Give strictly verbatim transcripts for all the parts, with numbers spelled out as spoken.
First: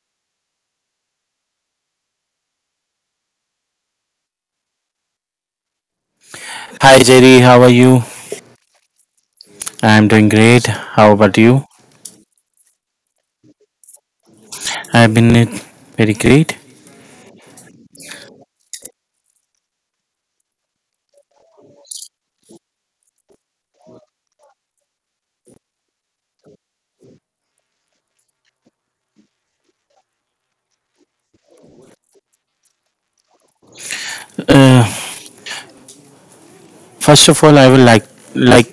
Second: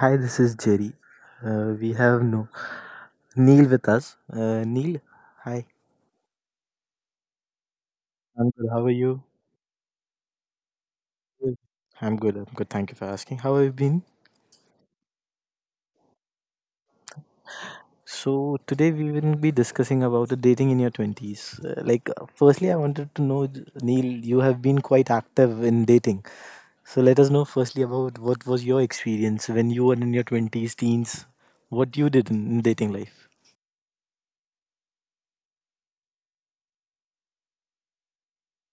Hi, this is Jerry. Uh, we have no Neil with us. Uh, Neil, hi. Hi Jerry, how are you? I'm good. How are you? I'm doing great. How about Good. you? I'm good. I'm good. Thank you for asking. How have you been? I've been uh, very great. So today we will be discussing about the dating in your twenties. Uh, like, uh, firstly, I wanted to know, J- Neil, you have been quite active in dating. So let us know firstly about what was your experience when you were in your twenties, teens. What you did in in dating life. Uh, First of all, I would like like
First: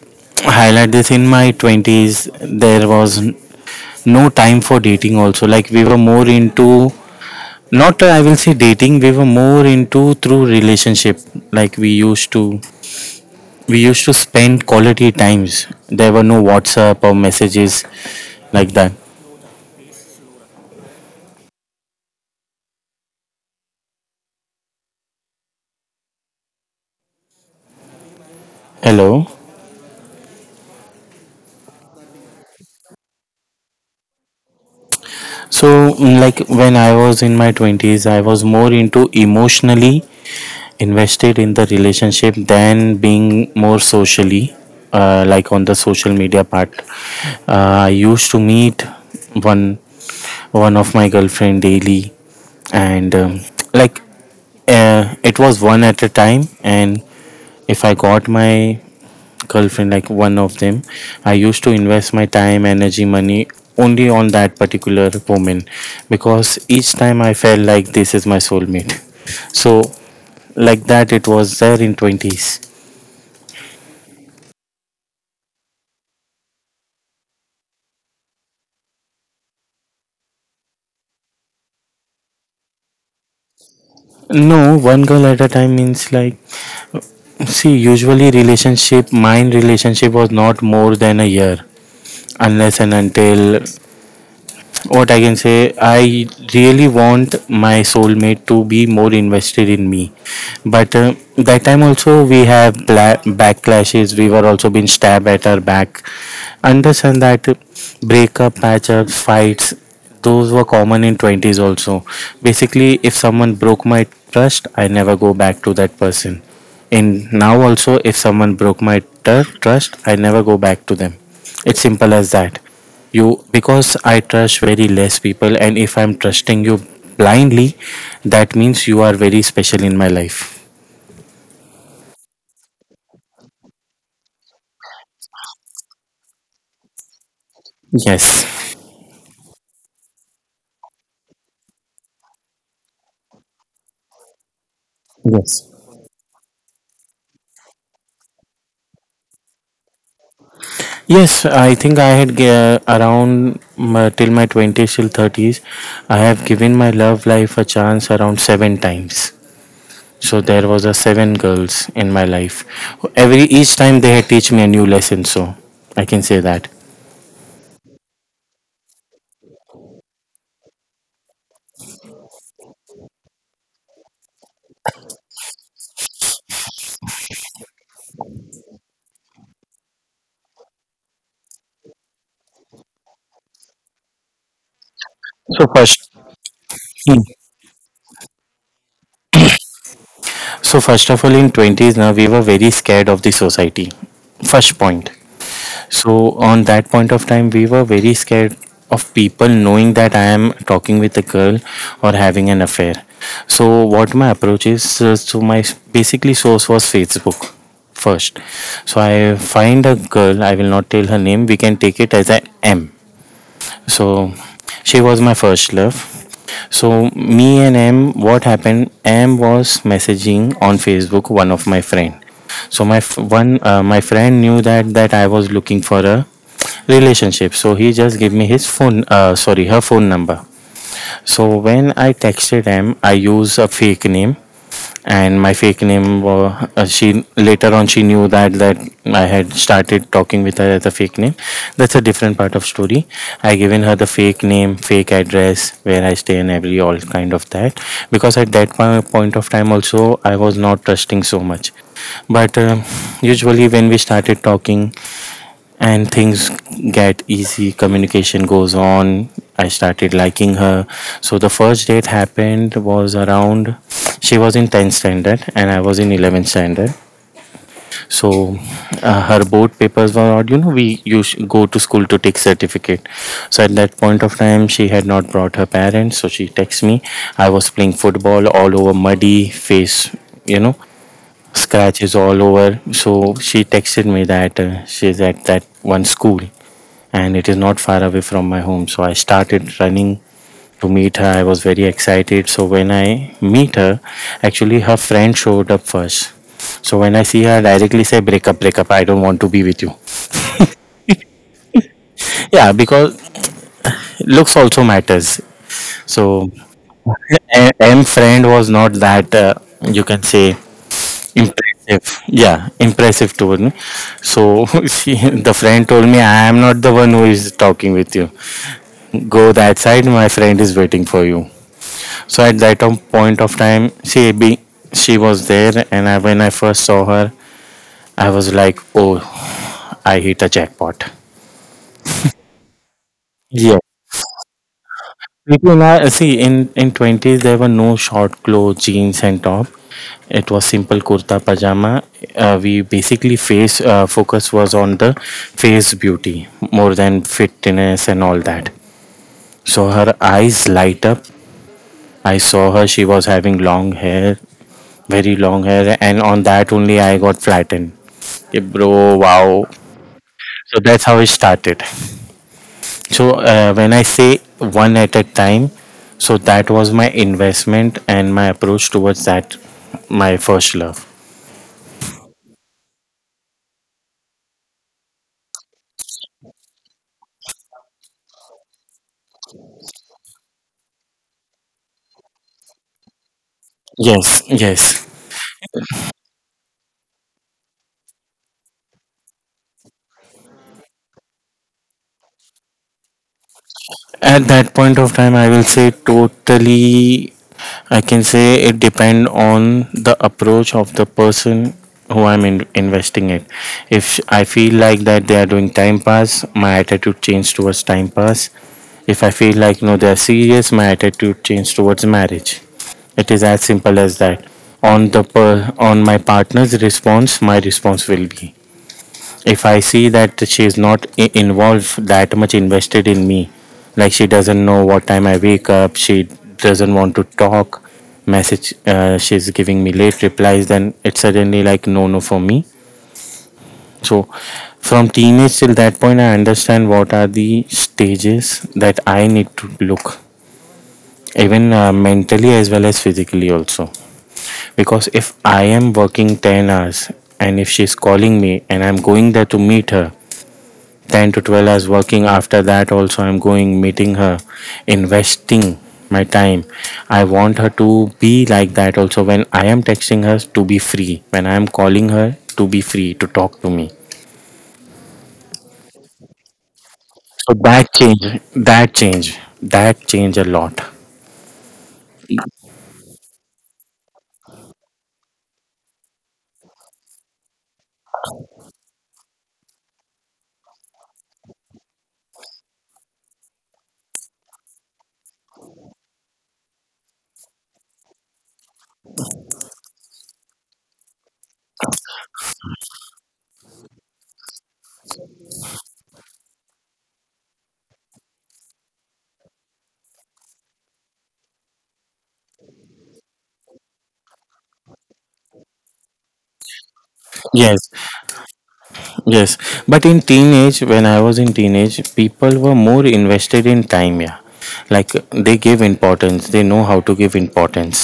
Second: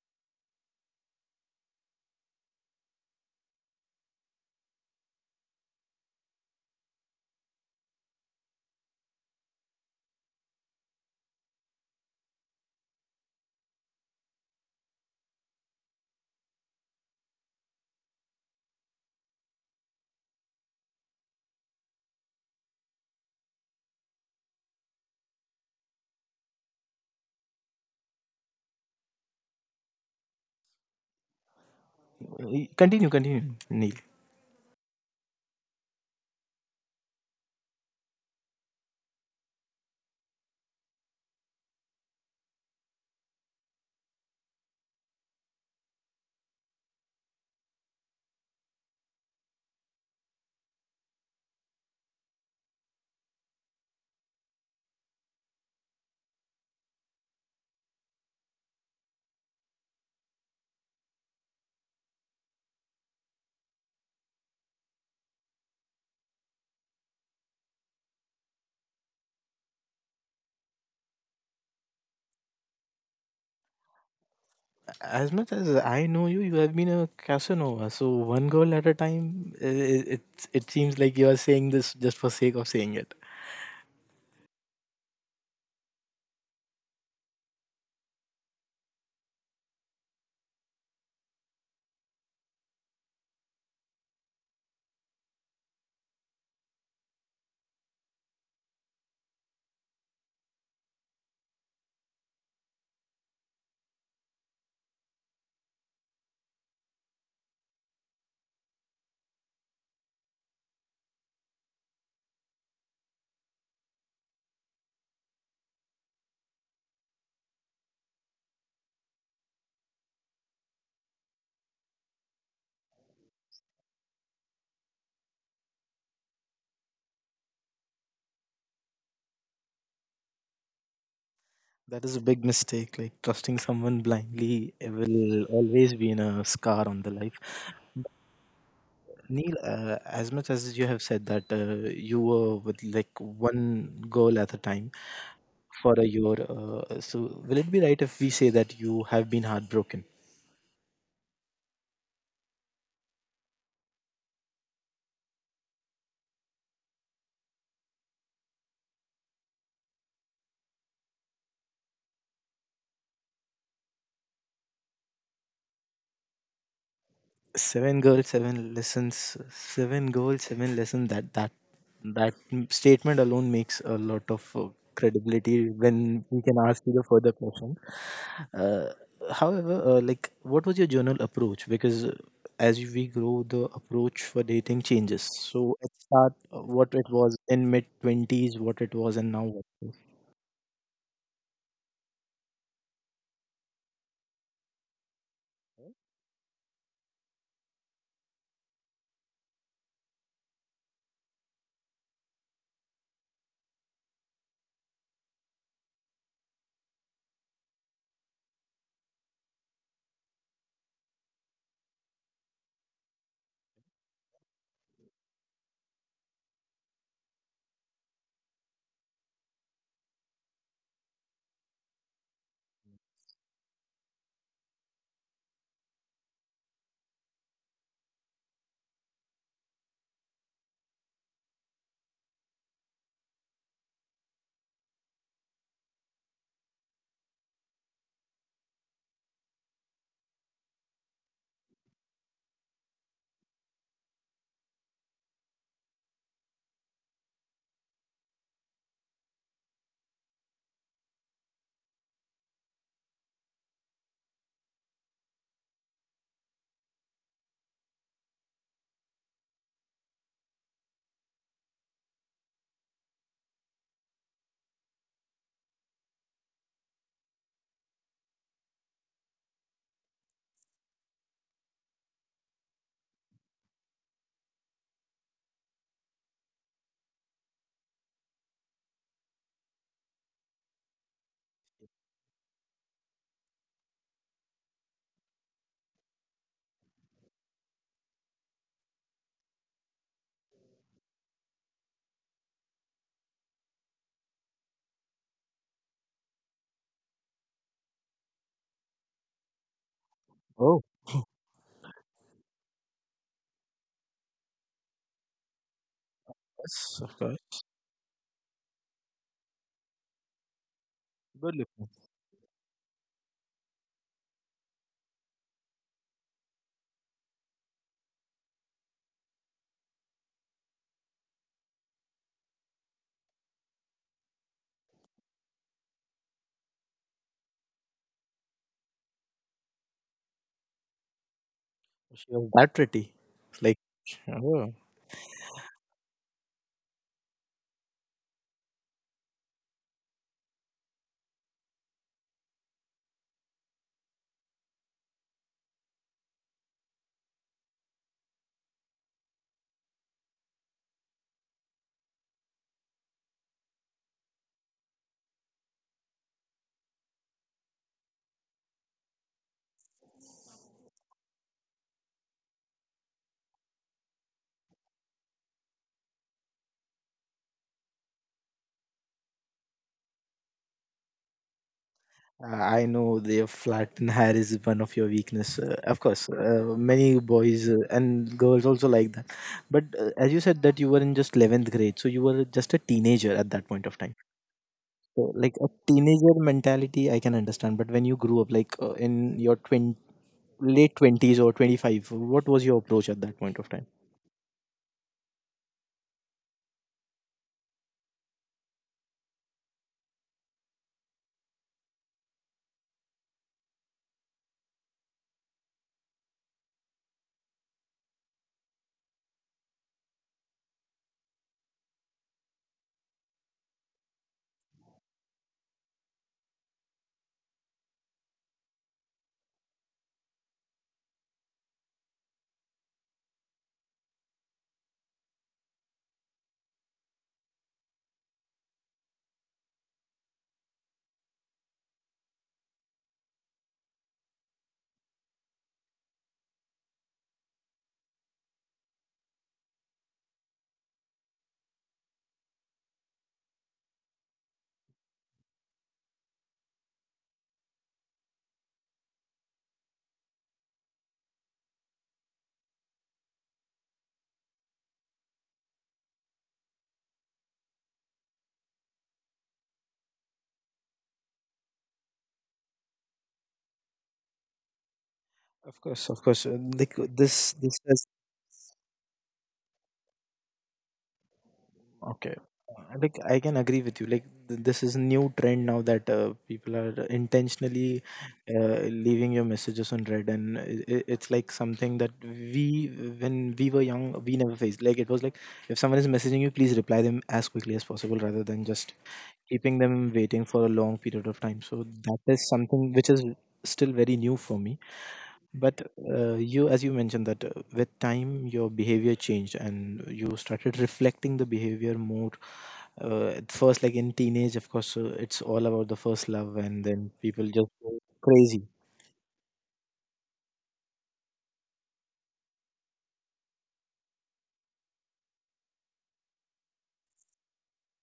highlight this. In my twenties, there was n- no time for dating. Also, like we were more into not uh, I will say dating. We were more into through relationship. Like we used to we used to spend quality times. There were no WhatsApp or messages like that. Hello. Uh, Continue, continue, Neil. So, mm, like when I was in my twenties, I was more into emotionally invested in the relationship than being more socially, uh, like on the social media part. Uh, I used to meet one one of my girlfriend daily, and um, like uh, it was one at a time. And if I got my girlfriend, like one of them, I used to invest my time, energy, money only on that particular woman because each time I felt like this is my soulmate. So, like that, it was there in twenties. As much as I know you, you have been a Casanova. So one girl at a time, i- i- it it seems like you are saying this just for sake of saying it. No, one girl at a time means like, see, usually relationship, mine relationship was not more than a year unless and until what I can say, I really want my soulmate to be more invested in me. But uh, that time also we have bla- backlashes. We were also being stabbed at our back. Understand that breakup, patchup, fights, those were common in twenties also. Basically, if someone broke my trust, I never go back to that person. In now also, if someone broke my trust, I never go back to them. It's simple as that. You because I trust very less people, and if I'm trusting you blindly, that means you are very special in my life. That is a big mistake. Like trusting someone blindly it will always be in a scar on the life. Yes. Neil, uh, as much as you have said that uh, you were with like one girl at a time Yes. for a year, uh, so will it be right if we say that you have been heartbroken? Yes, I think I had uh, around my, till my twenties till thirties, I have given my love life a chance around seven times. So there was a seven girls in my life. Every each time they had teach me a new lesson. So I can say that. Seven girls, seven lessons. Seven girls, seven lessons. That that that statement alone makes a lot of uh, credibility when we can ask you the further question. Uh, however, uh, like, what was your journal approach? Because uh, as we grow, the approach for dating changes. So So at first, start, uh, what it was in mid twenties, what it was, and now what. it is. so first of all, in twenties now we were very scared of the society. First point. So on that point of time, we were very scared of people knowing that I am talking with a girl or having an affair. So what my approach is, uh, so my s- basically source was Facebook first. So I find a girl. I will not tell her name. We can take it as a M. So she was my first love. So me and M, what happened? M was messaging on Facebook one of my friend. So my f- one uh, my friend knew that that I was looking for a relationship. So he just gave me his phone. Uh, sorry, her phone number. So when I texted him, I used a fake name and my fake name was uh, she later on she knew that that I had started talking with her as a fake name. That's a different part of story. I given her the fake name, fake address where I stay and every all kind of that, because at that po- point of time also I was not trusting so much. But um usually when we started talking and things get easy, communication goes on, I started liking her. So the first date happened was around, she was in tenth standard and I was in eleventh standard. So uh, her board papers were out, you know, we used go to school to take certificate. So at that point of time she had not brought her parents, so she texts me. I was playing football, all over muddy face, you know, scratches all over. So she texted me that uh, she's at that one school and it is not far away from my home. So I started running to meet her. I was very excited. So when I meet her, actually her friend showed up first. So when I see her, I directly say, break up, break up. I don't want to be with you. Oh, Yeah, because looks also matters. So yes, of course. M friend was not that uh, you can say Good looking. impressive. Yeah, impressive told me. So she, the friend told me, I am not the one who is talking with you. Go that side, my friend is waiting for you. So at that tom- point of time, she be, she was there, and I, when I first saw her, I was like, oh, I hit a jackpot. She was that pretty. Yeah, Like, oh. you can, uh, see, in in twenties there were no short clothes, jeans, and top. It was simple kurta pajama. Uh, we basically face uh, focus was on the face beauty more than fitness and all that. So her eyes light up. I saw her. She was having long hair, very long hair, and on that only I got flattened. Yeah, bro, wow. So that's how it started. So uh, when I say one at a time, so that was my investment and my approach towards that, my first love. Uh, I know the flat and hair is one of your weakness. Uh, of course, uh, many boys uh, and girls also like that. But uh, as you said that you were in just eleventh grade, so you were just a teenager at that point of time. Yes, yes. So like a teenager mentality, I can understand. But when you grew up, like uh, in your twenty, late twenties or twenty-five, what was your approach at that point of time? At that point of time I will say totally, I can say it depend on the approach of the person who I'm in- investing it. If I feel like that they are doing time pass, my attitude change towards time pass. If I feel like no they are serious, my attitude change towards marriage. It is as simple as that. On the per- on my partner's response my response will be. If I see that she is not I- involved that much invested in me, like she doesn't know what time I wake up, she doesn't want to talk, message uh, she's giving me late replies, then it's suddenly like no, no for me. So from teenage till that point, I understand what are the stages that I need to look, even uh, mentally as well as physically also. Because if I am working ten hours and if she's calling me and I'm going there to meet her, ten to twelve hours working, after that also I'm going meeting her, investing my time, I want her to be like that also. When I am texting her, to be free. When I am calling her, to be free to talk to me. Of course, of course. uh, Like uh, So this, this that has change that change that change a lot. Okay. Uh, like I can agree with you like th- this is new trend now that uh, people are intentionally uh, leaving your messages on red, and i- i- it's like something that we, when we were young, we never faced. Like it was like if someone is messaging you, please reply them as quickly as possible rather than just keeping them waiting for a long period of time. So that is something which is still very new for me. But uh, you, as you mentioned that uh, with time your behavior changed and you started reflecting the behavior more. Uh, at first, like in teenage, of course, uh, it's all about the first love and then people just go Yes, crazy. yes, but in teenage, when I was in teenage, people were more invested in time, yeah, like they give importance, they know how to give importance.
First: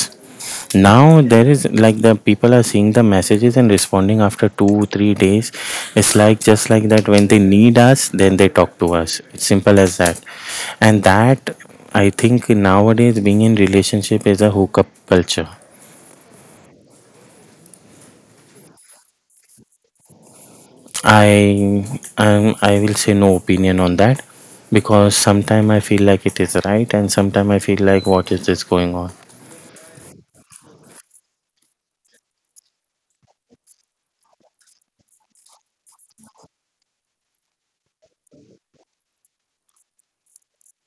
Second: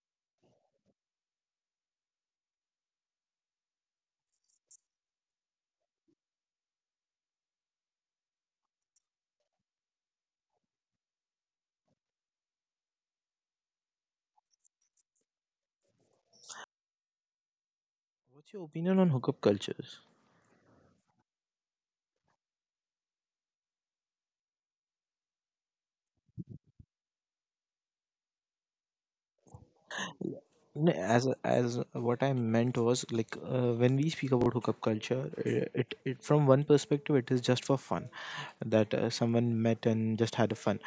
Now there is like the people are seeing the messages and responding after two, three days. It's like just like that, when they need us, then they talk to us. It's simple as that. And that, I think nowadays being in relationship is a hookup culture. What's your opinion on hookup cultures? I um, I will say no opinion on that, because sometimes I feel like it is right and sometimes I feel like what is this going on. No, as as what I meant was like, uh, when we speak about hookup culture, i- it, it from one perspective it is just for fun, that uh, someone met and just had a fun,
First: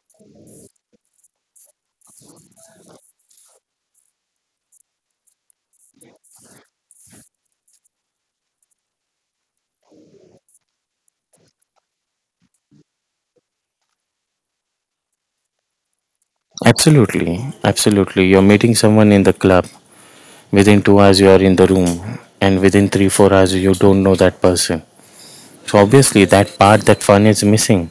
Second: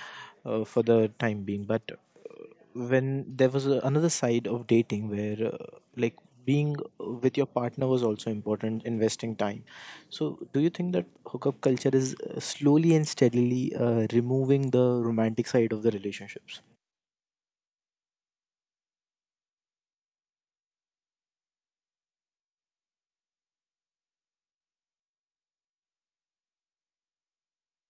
uh, for the time being. But uh, when there was a, another side of dating where uh, like being with your partner was also important, investing time. So do you think that hookup culture is uh, slowly and steadily uh, removing the romantic side of the relationships? Absolutely, absolutely. You're meeting someone in the club. Within two hours you are in the room, and within three four hours you don't know that person. So obviously that part, that fun is missing.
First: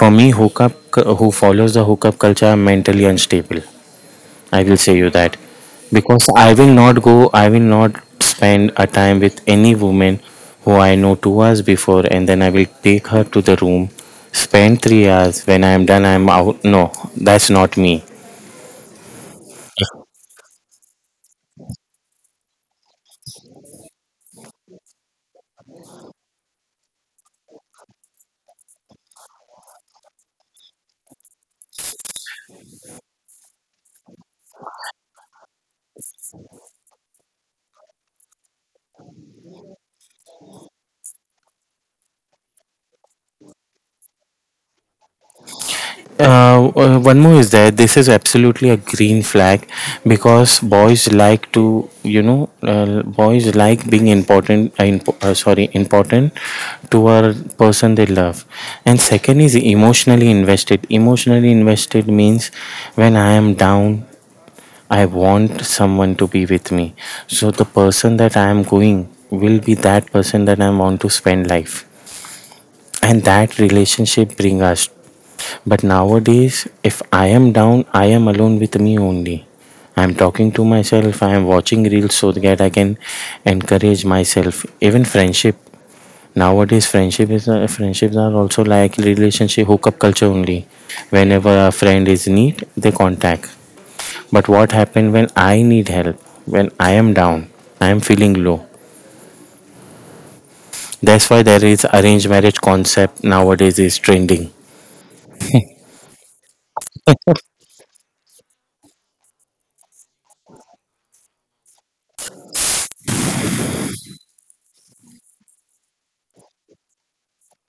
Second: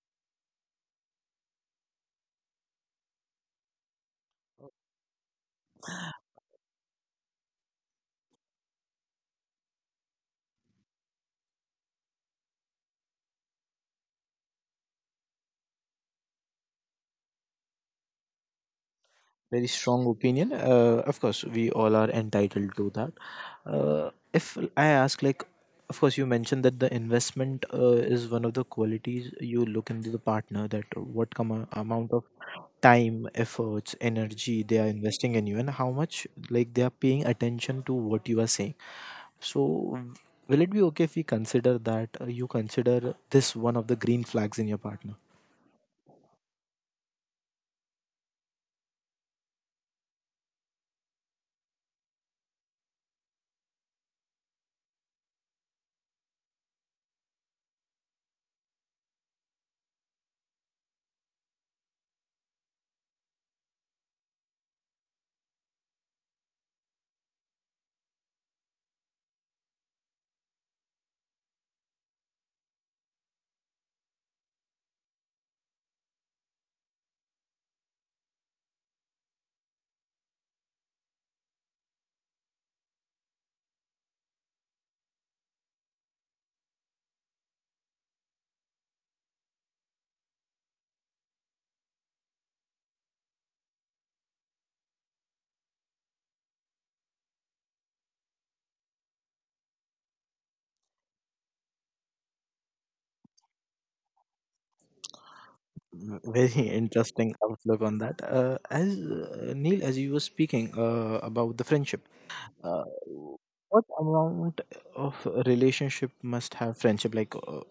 For me, hookup cu- who follows the hookup culture are mentally unstable, I will say you that. Because I will not go, I will not spend a time with any woman who I know two hours before and then I will take her to the room, spend three hours, when I am done I am out. No, that's not me. Very strong opinion, uh, of course we all are entitled to that. Uh, if I ask like, of course you mentioned that the investment uh, is one of the qualities you look into the partner, that what com- amount of time, efforts, energy they are investing in you and how much like they are paying attention to what you are saying. So w- will it be okay if we consider that uh, you consider this one of the green flags in your partner? Uh, uh, one more is there. This is absolutely a green flag because boys like to, you know, uh, boys like being important. Uh, imp- uh, sorry, important to a person they love. And second is emotionally invested. Emotionally invested means when I am down, I want someone to be with me. So the person that I am going will be that person that I want to spend life, and that relationship bring us. But nowadays if I am down, I am alone with me only, I'm talking to myself, I am watching reels so that I can encourage myself. Even friendship, nowadays friendship is uh, friendships are also like relationship hookup culture only, whenever a friend is need they contact. But what happened when I need help, when I am down, I am feeling low? That's why there is arranged marriage concept nowadays is trending. Mm, Very interesting outlook on that. Uh, as uh, Neil, as you were speaking uh, about the friendship, uh, what amount of relationship must have friendship? Like, uh,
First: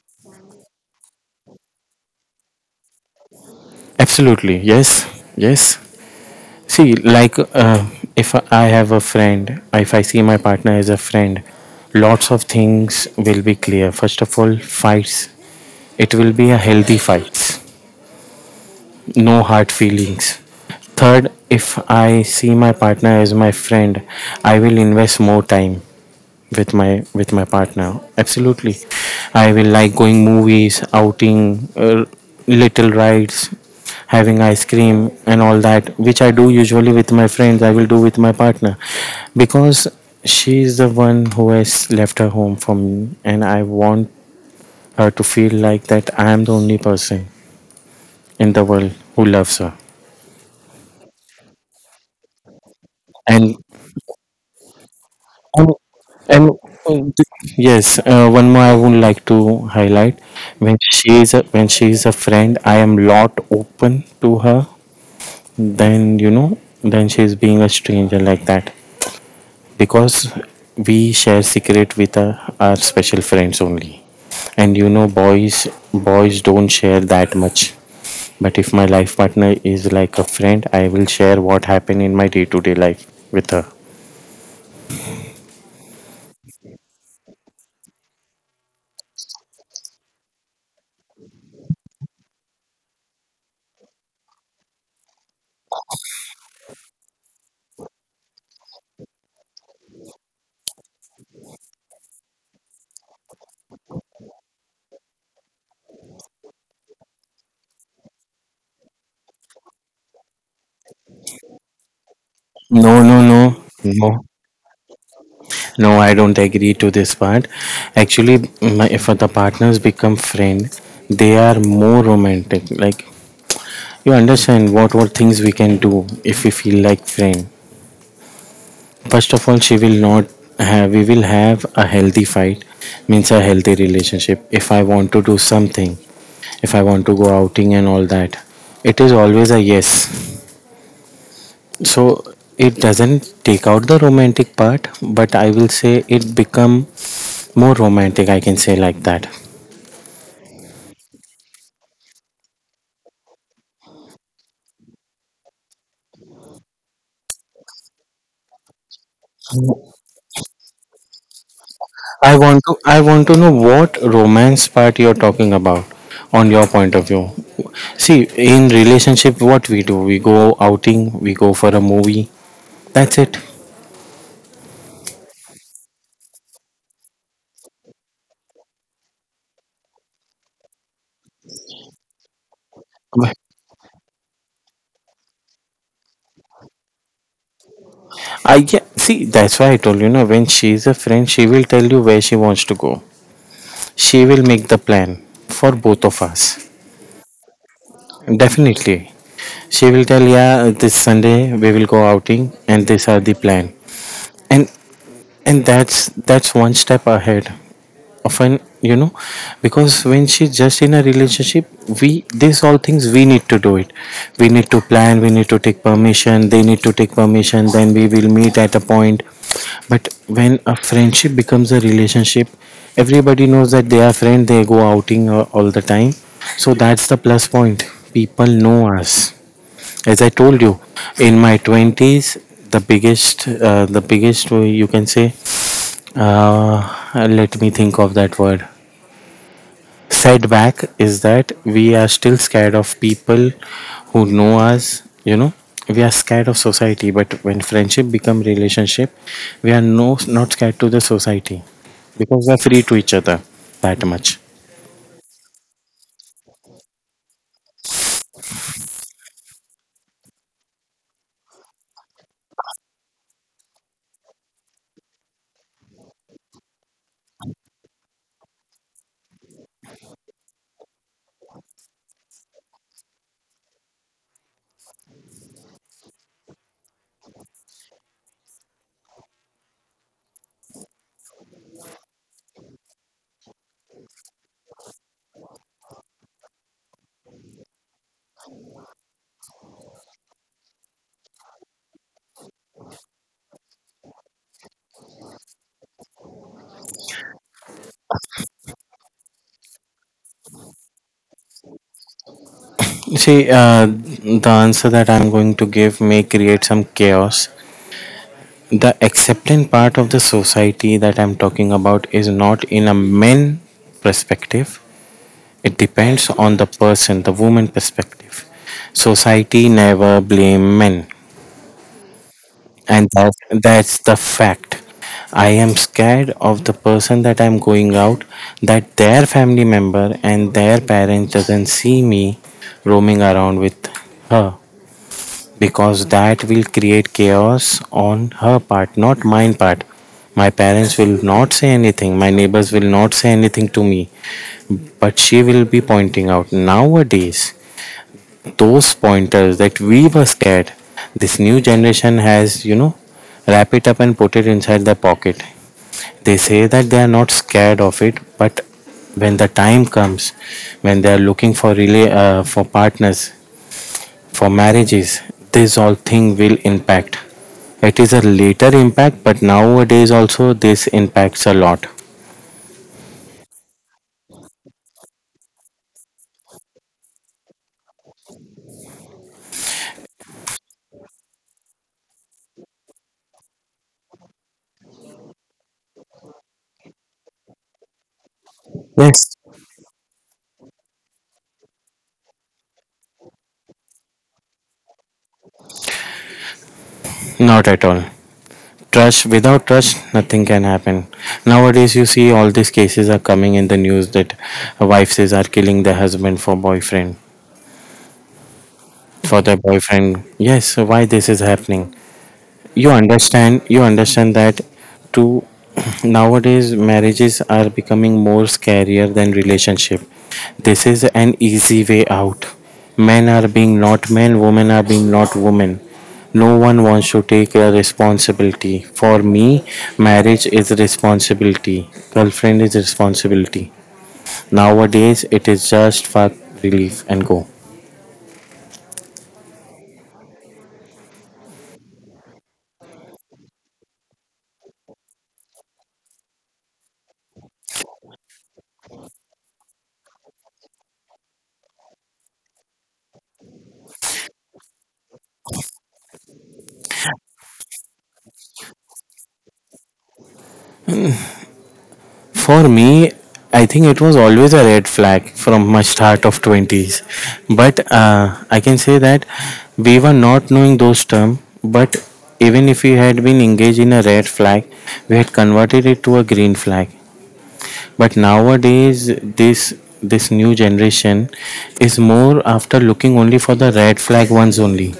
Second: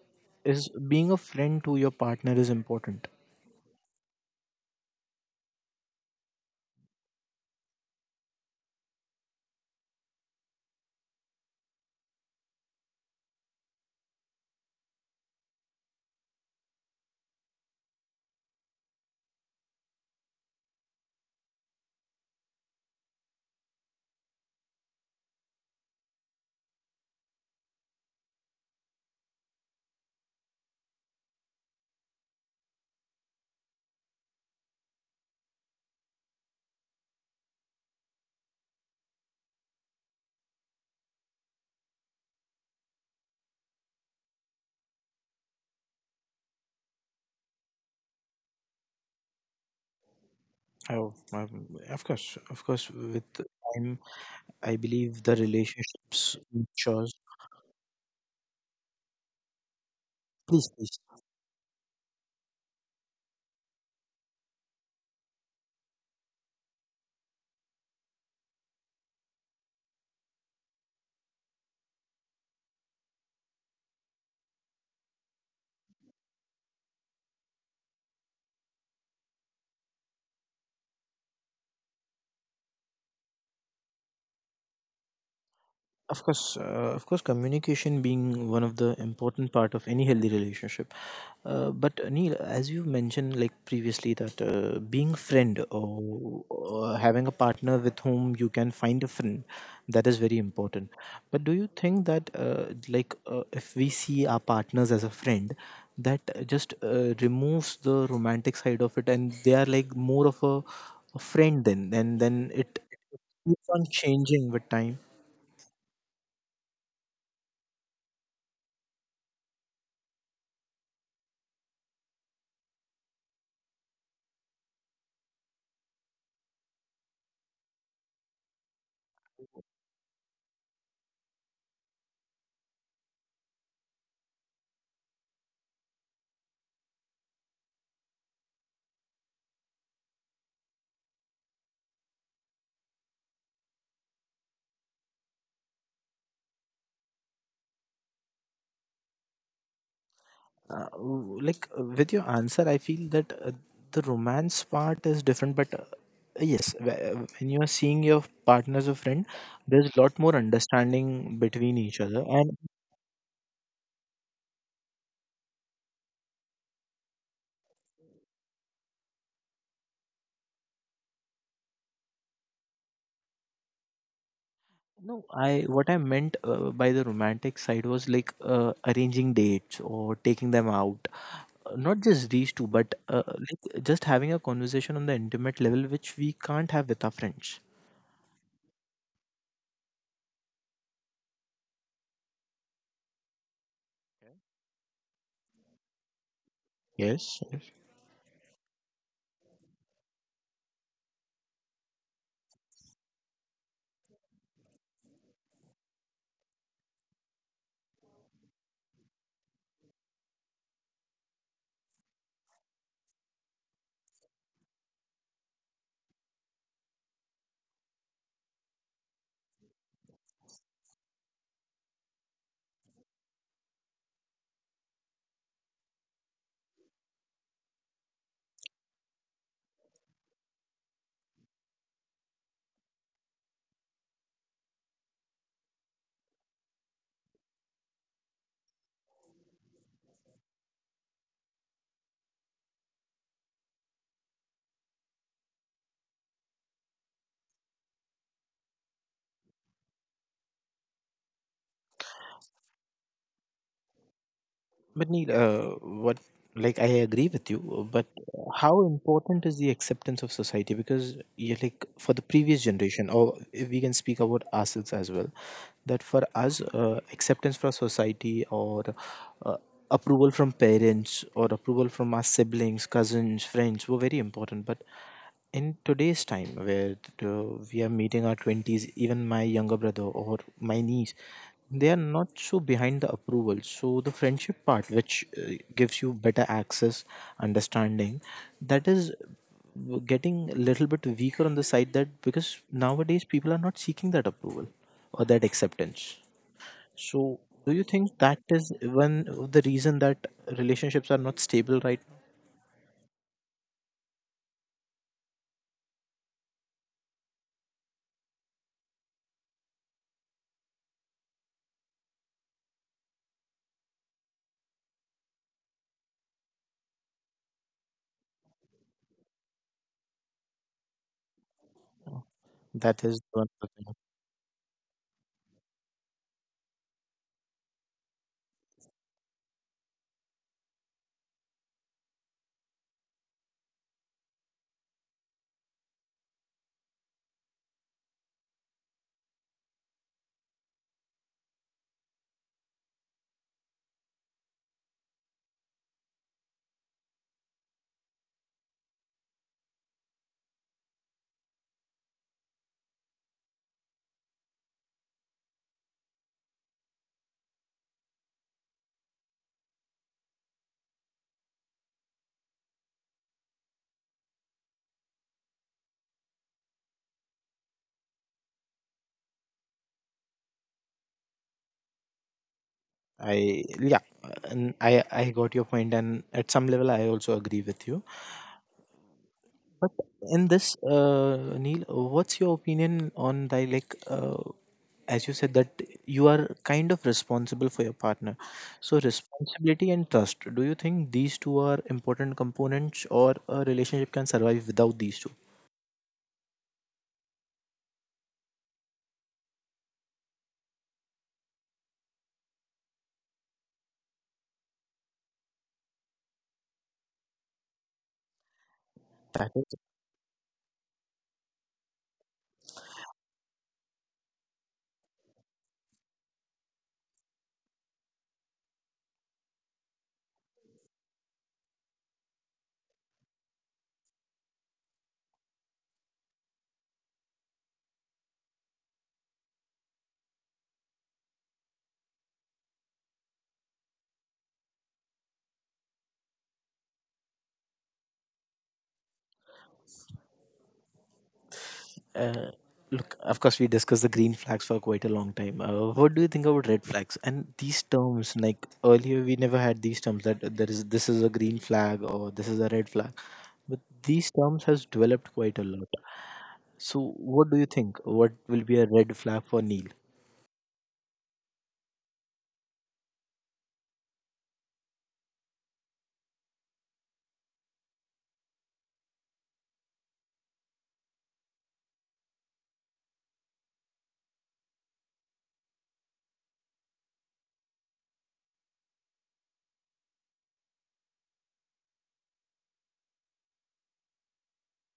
Is being a friend to your partner is important? Absolutely, yes, yes. See, like uh, if I have a friend, if I see my partner as a friend, lots of things will be clear. First of all, fights. It will be a healthy fights, no hard feelings. Third, if I see my partner as my friend, I will invest more time with my with my partner. Absolutely, I will like going movies, outing, uh, little rides, having ice cream and all that, which I do usually with my friends. I will do with my partner because she is the one who has left her home for me, and I want her to feel like that I am the only person in the world who loves her. Oh, um, of course, of course. With and time, I believe the um, relationships and matures. um, th- yes, uh, one more I would like to highlight. Please, When please. she is a, when she is a friend, I am lot open to her then you know, then she is being a stranger like that because we share secret with uh, our special friends only. And you know, boys boys don't share that much, but if my life partner is like a friend, I will share what happened in my day to day life with her. Of course, uh, of course, communication being one of the important part of any healthy relationship. Uh, but uh, Neil, as you mentioned like previously that uh, being friend or, or having a partner with whom you can find a friend, that is very important. But do you think that uh, like uh, if we see our partners as a friend, that uh, just uh, removes the romantic side of it, and they are like more of a, a friend, then and then it no no no keeps on No, changing with time? no, I don't agree to this part. Actually, my, if the partners become friend, they are more romantic. Like you understand what what things we can do if we feel like friend. First of all, she will not have. We will have a healthy fight, means a healthy relationship. If I want to do something, if I want to go outing and all that, it is always a yes. So it doesn't take out the romantic part, but I will say it become more romantic, I can say like that. Uh, w- like uh, with your answer I feel that uh, the romance part is different, but uh, yes, wh- uh, when you are seeing your partner as a friend, there's a lot more understanding between each other. I And want to, I want to know what romance part you're talking about on your point of view. See, in relationship what we do, we go outing, we go for a movie, that's it. no, I, what I meant uh, by the romantic side was like uh, arranging dates or taking them out. Uh, not just these two, but uh, But like just having a conversation on the intimate level which we can't have with our friends. I, yeah, see that's why I told you know, when she's a friend, she will tell you where she wants to go. She will make the plan for both of us. Yes. Definitely, she will tell, yeah, this Sunday we will go outing and these are the plan. And and that's that's one step ahead, often you know, because when she's just in a relationship, we, this all things we need to do it. We need to plan, we need to take permission, they need to take permission, then we will meet at a point. But when a friendship becomes a relationship, everybody knows that they are friends, they go outing uh, all the time. So that's the plus point. People know us. As I told you, in my twenties, the biggest uh, the biggest uh, you can say uh, let me think of that word. Setback is that we are still scared of people who know us, you know. We are scared of society, but when friendship become relationship, we are no, not scared to the society because we are free to each other that much. But Neil, uh, what, like I agree with you, but how important is the acceptance of society? Because you like for the previous generation, or if we can speak about ourselves as well, that for us, uh, acceptance from society, or uh, approval from parents, or approval from our siblings, cousins, friends were very important. But in today's time where uh, we are meeting our twenties, even my younger brother or my niece, they are not so behind the approval. So the friendship part, which uh, gives you better access, understanding, that is getting a little bit weaker on the side, that because nowadays people are not seeking that approval or that acceptance. So do you think that is one of the reason that relationships are not stable right See, uh, the answer that I'm going to give may create some chaos. The accepting part of the society that I'm talking about is not in a men perspective. It depends on the person, the woman perspective. Society never blame men, now? That and is that one of the thing. that's the fact. I am scared of the person that I'm going out, that their family member and their parents doesn't see me roaming around with her because that will create chaos on her part, not mine part. My parents will not say anything, my neighbors will not say anything to me, but she will be pointing out nowadays. Those pointers that we were scared, this new generation has, you know, wrap it up and put it inside their pocket. They say that they are not scared of it, but when the time comes, when they are looking for relay uh, for partners, for marriages, this all thing will impact. It is a later impact, but nowadays also this impacts a lot. I yeah, and I I got your point, and at some level I also agree with you. But in this, uh, Neil, what's your opinion on the like? Uh, as you said that you are kind of responsible for your partner, so Yes. responsibility and trust, do you think these two are important components, or a relationship can survive without these two? Not at all. Trust, without trust, nothing can happen. Nowadays, you see all these cases are coming in the news that wives are killing their husband for boyfriend, for That their is. boyfriend. Yes, so why this is happening? You understand, you understand that, to nowadays marriages are becoming more scarier than relationship. This is an easy way out. Men are being not men, women are being not women. No one wants to take a responsibility for me. Marriage is responsibility, girlfriend is responsibility. Nowadays it is just fuck, relief and go. Uh, Look, of course, we discussed the green flags for quite a long time. Uh, what do you think about red flags and these terms? Like earlier, we never had these terms that there is this is a green flag or this is a red flag, but these terms has developed quite a lot. So, what do you think? What will be a red flag for Neil? For me, I think it was always a red flag from my start of twenties. But uh, I can say that we were not knowing those terms, but even if we had been engaged in a red flag, we had converted it to a green flag. But nowadays, this this new generation is more after looking only for the red flag ones only.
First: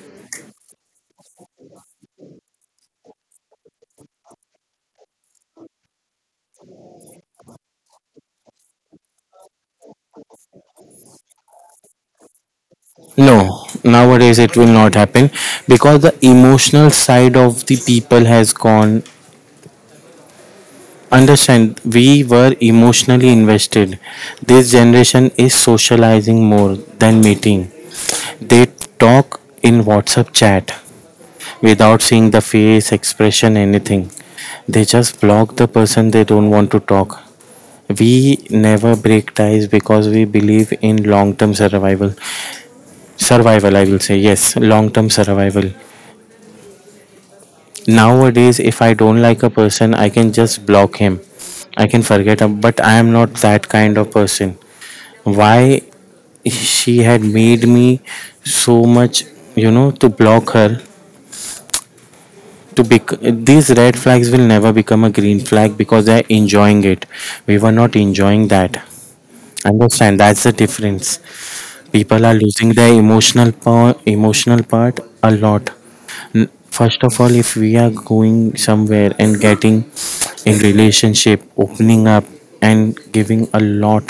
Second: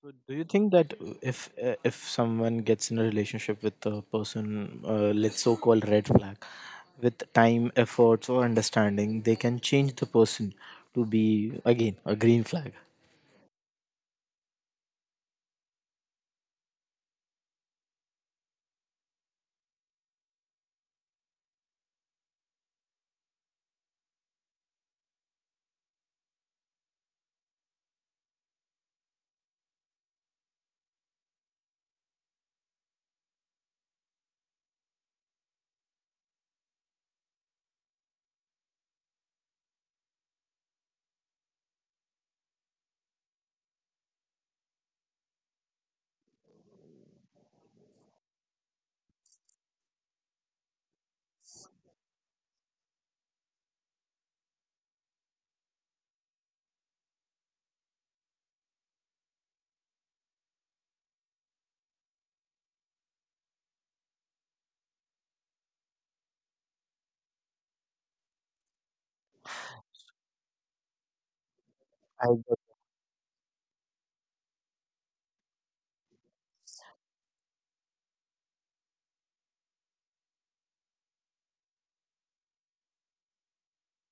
So do you think that uh, if uh, if someone gets in a relationship with a person, uh, let's so-called red flag, with time, efforts, or understanding, they can change the person to be again a green flag? No, nowadays it will not happen because the emotional side of the people has gone. Understand, we were emotionally invested. This generation is socializing more than meeting. They talk in WhatsApp chat without seeing the face, expression, anything. They just block the person they don't want to talk. We never break ties because we believe in long term survival. Survival, I will say, yes, long term survival. Nowadays, if I don't like a person, I can just block him. I can forget him, but I am not that kind of person. Why she had made me so much, you know, to block her. To bec- these red flags will never become a green flag because they're enjoying it. We were not enjoying that. Understand? That's the difference. People I are got losing their emotional power, emotional part a lot. N- first of all, if we are going somewhere and getting in relationship, opening up and giving a lot,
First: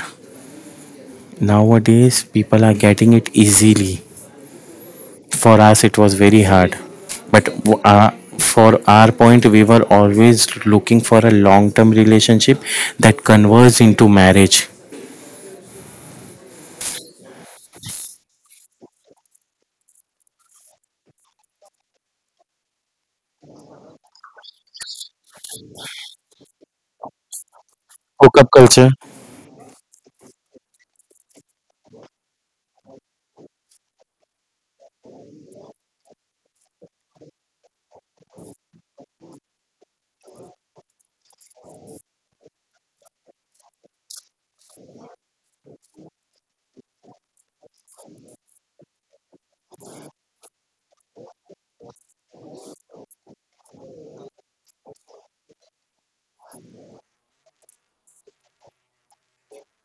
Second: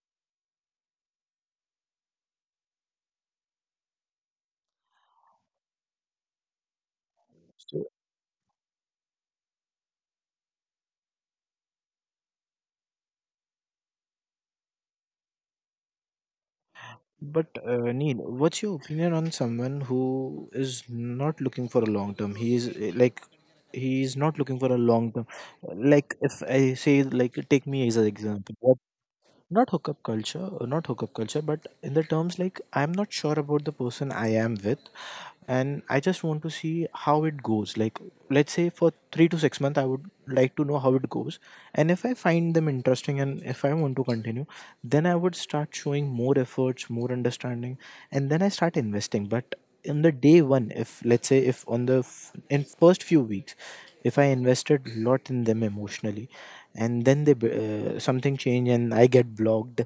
nowadays people are getting it easily. For us, it was very hard, but w- so- uh, for our point, we were always looking for a long-term relationship that converts into marriage. But uh, Neil, what's your opinion on someone who is not looking for a long term? He is uh, like he is not looking for a long term. Like if I say, like take me as an Hookup example, culture, not hookup culture, uh, not hookup culture but in the terms like I'm not sure about the person I am with, and I just want to see how it goes. Like let's say for three to six months I would like to know how it goes. And if I find them interesting and if I want to continue, then I would start showing more efforts, more understanding, and then I start investing. But in the day one, if let's say if on the f- in first few weeks, if I invested a lot in them emotionally, and then they b- uh, something change and I get blocked,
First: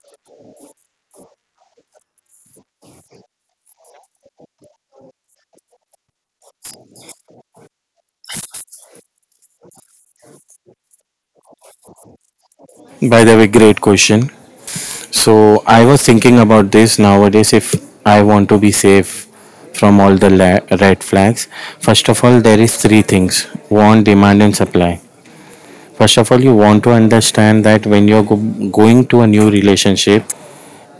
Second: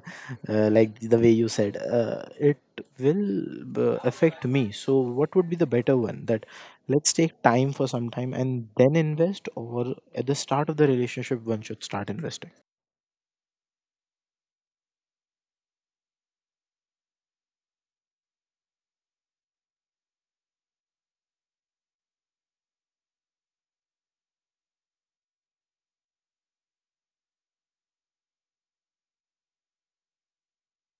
uh, like the way you said, uh, it will uh, affect me. So what would be the better one? That let's take time for some time and then invest, or at the start of the relationship one should start investing? by the way, great question. So I was thinking about this nowadays, if I want to be safe from all the la- red flags. First of all, there is three things: want, demand, and supply. First of all, you want to understand that when you're go- going to a new relationship,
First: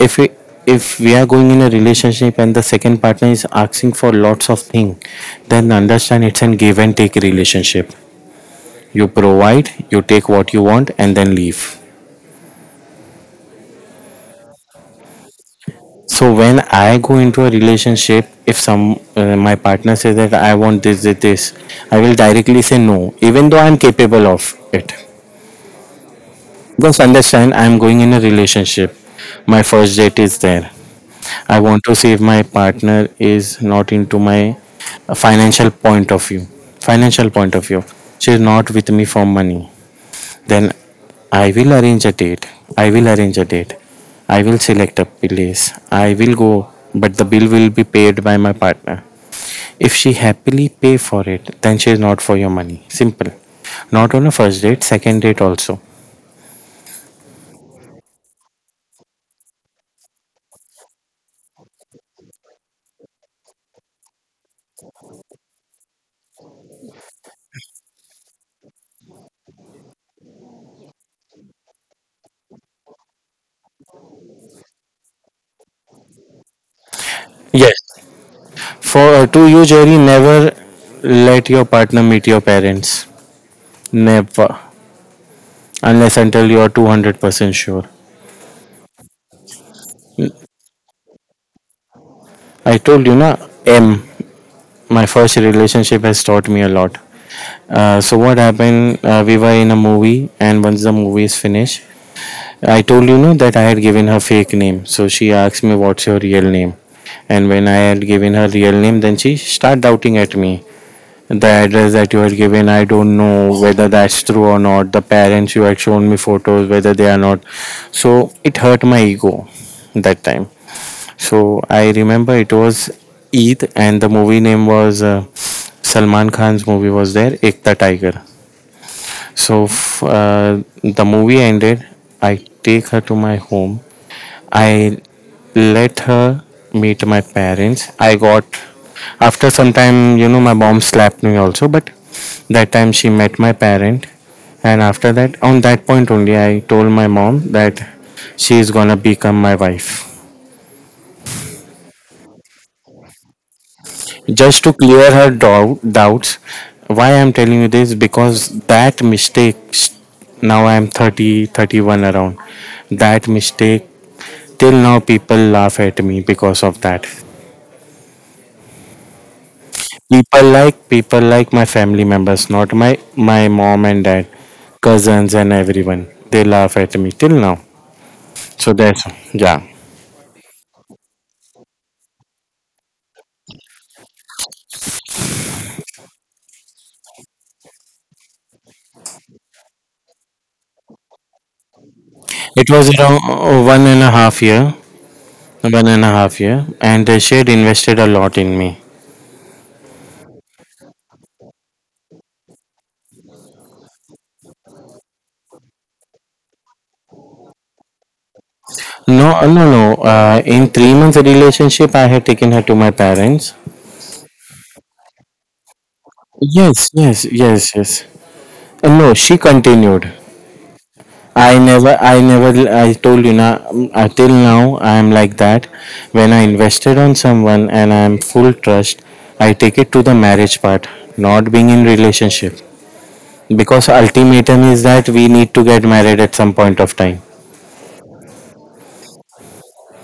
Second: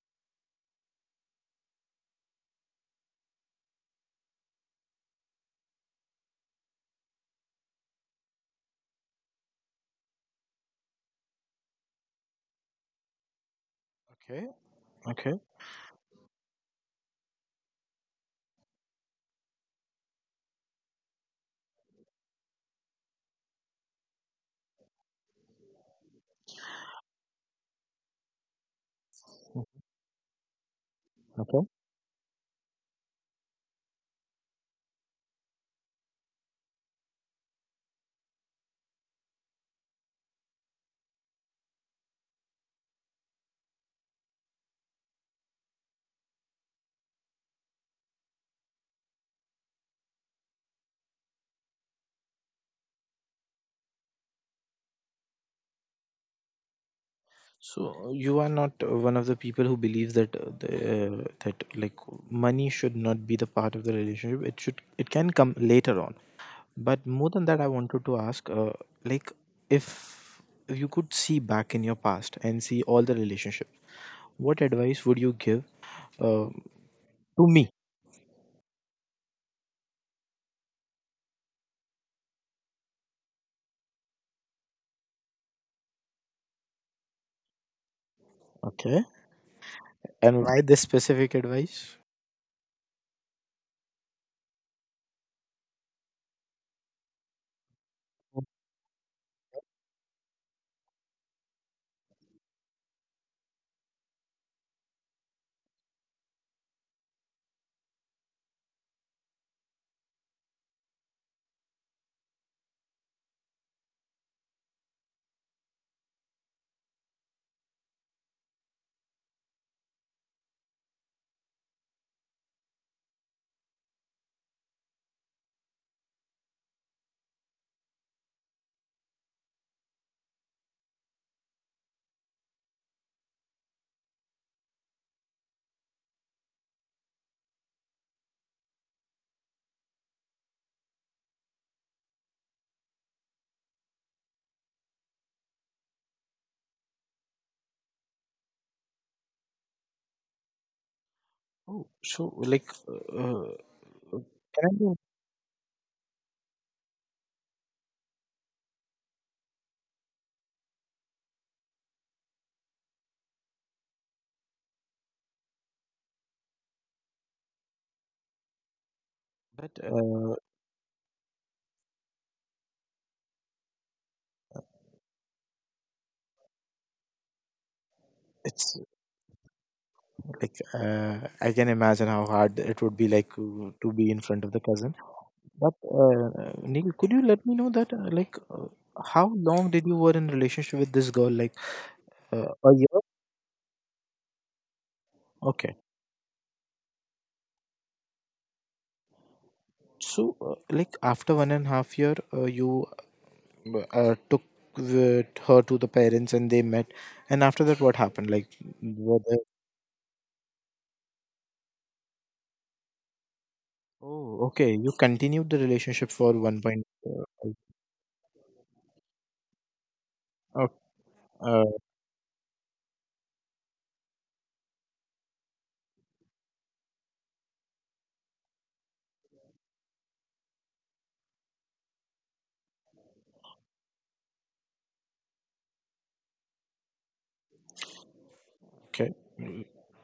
if it, if we are going in a relationship and the second partner is asking for lots of things, then understand it's an give and take relationship. You provide, you take what you want, and then leave. Okay. Okay, So when I go into a relationship, if some uh, my partner says that I want this, this, this, I will directly say no, even though I'm capable of it. Because understand, I'm going in a relationship. My first date is there. I okay. want to see if my partner is not into my financial point of view. Financial point of view, she is not with me for money. Then I will arrange a date. I will arrange a date. I will select a place. I will go, but the bill will be paid by my partner. If she happily pay for it, then she is not for your money. Simple. Not on a first date, second date also. So you are not uh, one of the people who believes that uh, the, uh, that like money should not be the part of the relationship. It should, it can come later on. But more than that, I wanted to ask, uh, like if you could see back in your past and see all the relationships, what advice would you give uh, to me? Yes. For uh, to you, Jerry, never let your partner meet your parents. Never, unless until you are two hundred percent sure. Okay, and why this specific advice? I told you na M. My first relationship has taught me a lot. Uh, so what happened? Uh, we were in a movie, and once the movie is finished, I told you know that I had given her fake name. So she asked me, "What's your real name?" And when I had given her real name, then she started doubting at me. The address that you had given, I don't know whether that's true or not. The parents you had shown me photos, whether they are not. So it hurt my ego that time. So I remember it was Eid, and the movie name was uh, Salman Khan's movie was there, Ekta Tiger. So f- uh, the movie ended. I take her to my home. I let her meet my parents. I got after some time, you know, my mom slapped me also, but that time she met my parent, and after that, on that point only, I told my mom that she is gonna become my wife. Oh, so like, uh, uh, Just to can clear her dou- doubts, why I'm telling you this because that mistakes, now I'm thirty, thirty one around. That mistake till now people laugh at me because of that. I? But uh, People like, people like my family members, not my, my mom and dad, cousins and everyone. They laugh at me till now. So it's. that's, yeah. Like, uh, I can imagine how hard it would be like to to be in front of the cousin. But uh, Neil, could you let me know that uh, like uh, how long did you were in relationship with this girl? Like uh, It a was year? around uh, one and a half year, Okay. one and a half year, and they shared invested a lot in me. So uh, like after one and a half year, uh, you uh, took the- her to the parents and they met. And after that, what happened? Like were No, uh, there- no, no. Uh, in three months relationship, I had taken her to my parents. Oh, okay. You continued the relationship for one point. Yes, yes, Uh, yes, yes. Uh, no, she continued. oh, I uh, never, I never, I told you now, uh, till now, I am like that. When I invested on someone and I am full trust, I take it to the marriage part, not being in relationship. Because ultimatum is that we need to get married at some point of time. okay,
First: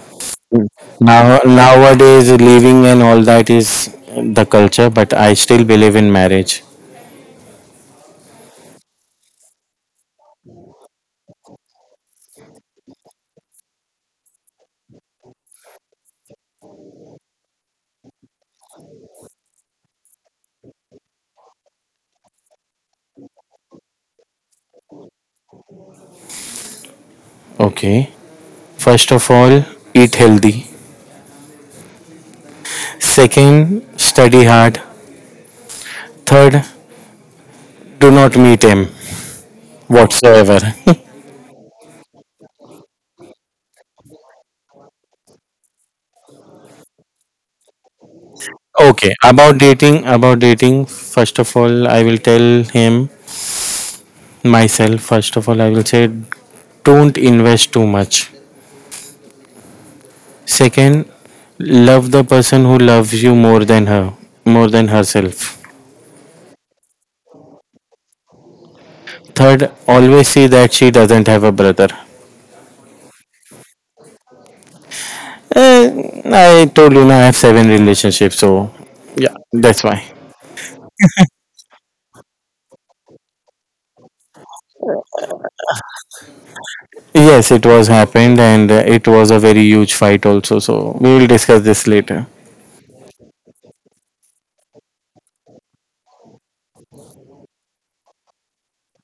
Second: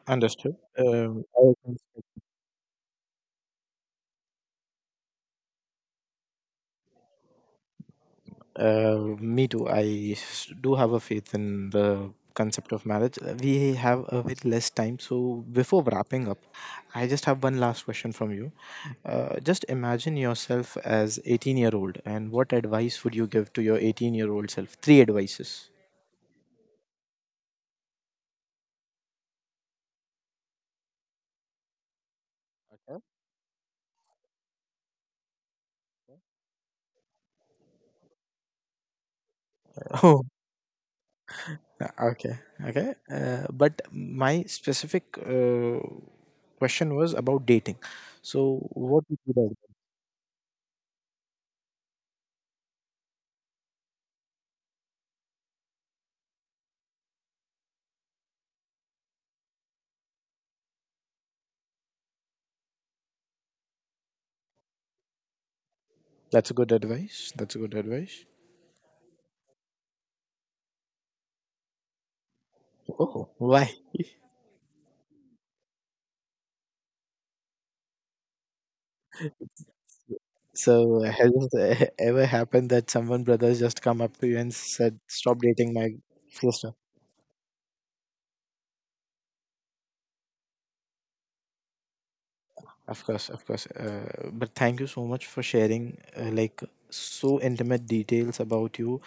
understood. Um, Now, I. nowadays, living and all that is the culture, but I still believe in marriage. Uh, me too. I s- do have a faith in the concept of marriage. Uh, We have a bit less time, so before wrapping up, I just have one last question from you. Uh, just imagine yourself as eighteen year old, and what advice would you give to your eighteen year old self? Three advices. Okay. First of all, eat healthy. Second, study hard. Third, do not meet him Oh, whatsoever. okay, okay. Uh, but my specific uh, question was about dating. So, what Okay. would you About do? dating, about dating, first of all, I will tell him myself. First of all, I will say, don't invest too much. Second, love the person who loves you more than her, more than herself. That's a good advice. That's a good advice. Third, always see that she doesn't have a brother. Oh, why? Eh, I told you now I have seven relationships, so yeah. That's why. So has it ever happened that someone brothers just come up to you and said, "Stop dating my sister"? Yes, it was happened, and uh, it was a very huge fight also. So we will discuss this later. Of course, of course. Uh, but thank you so much for sharing uh, like so intimate details about you,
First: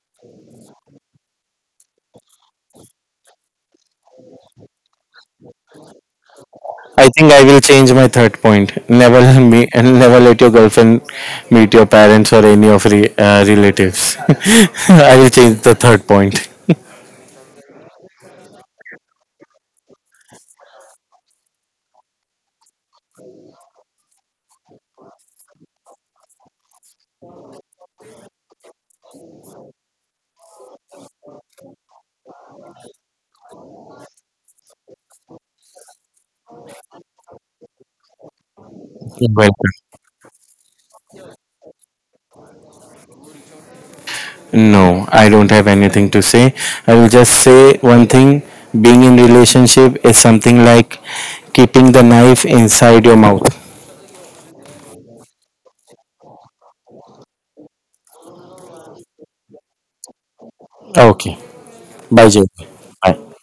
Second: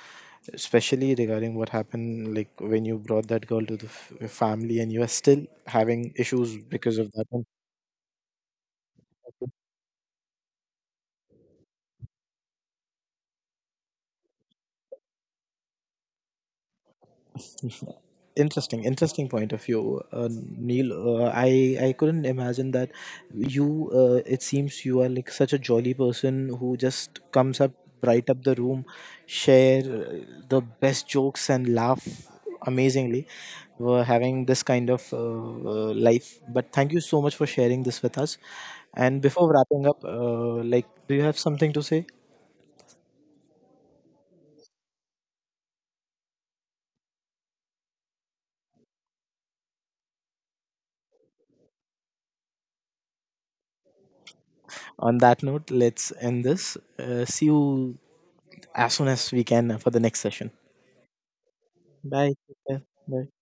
especially regarding what happened like when you brought that girl to the f- family and you are still having issues because I of that. think I will change my third point. Never me and never let your girlfriend meet your parents or any of re, uh, relatives. I will change the third point. Interesting, interesting point of view, uh, Neil. Uh, I I couldn't imagine that you. Uh, it seems you are like such a jolly person who just comes up, bright up the room, share uh, the best jokes and laugh amazingly. We're having this kind of uh, uh, life. But thank you so much for sharing this with us. And before Welcome. wrapping up, uh, like, do you have something to say? No, I don't have anything to say. I will just say one thing. Being in relationship is something like keeping the knife inside your mouth. On that note, let's end this. Uh, see you as soon as we can for the next session. Ah, ok. Bye, bye, Diego. ठीक है, bye. Bye.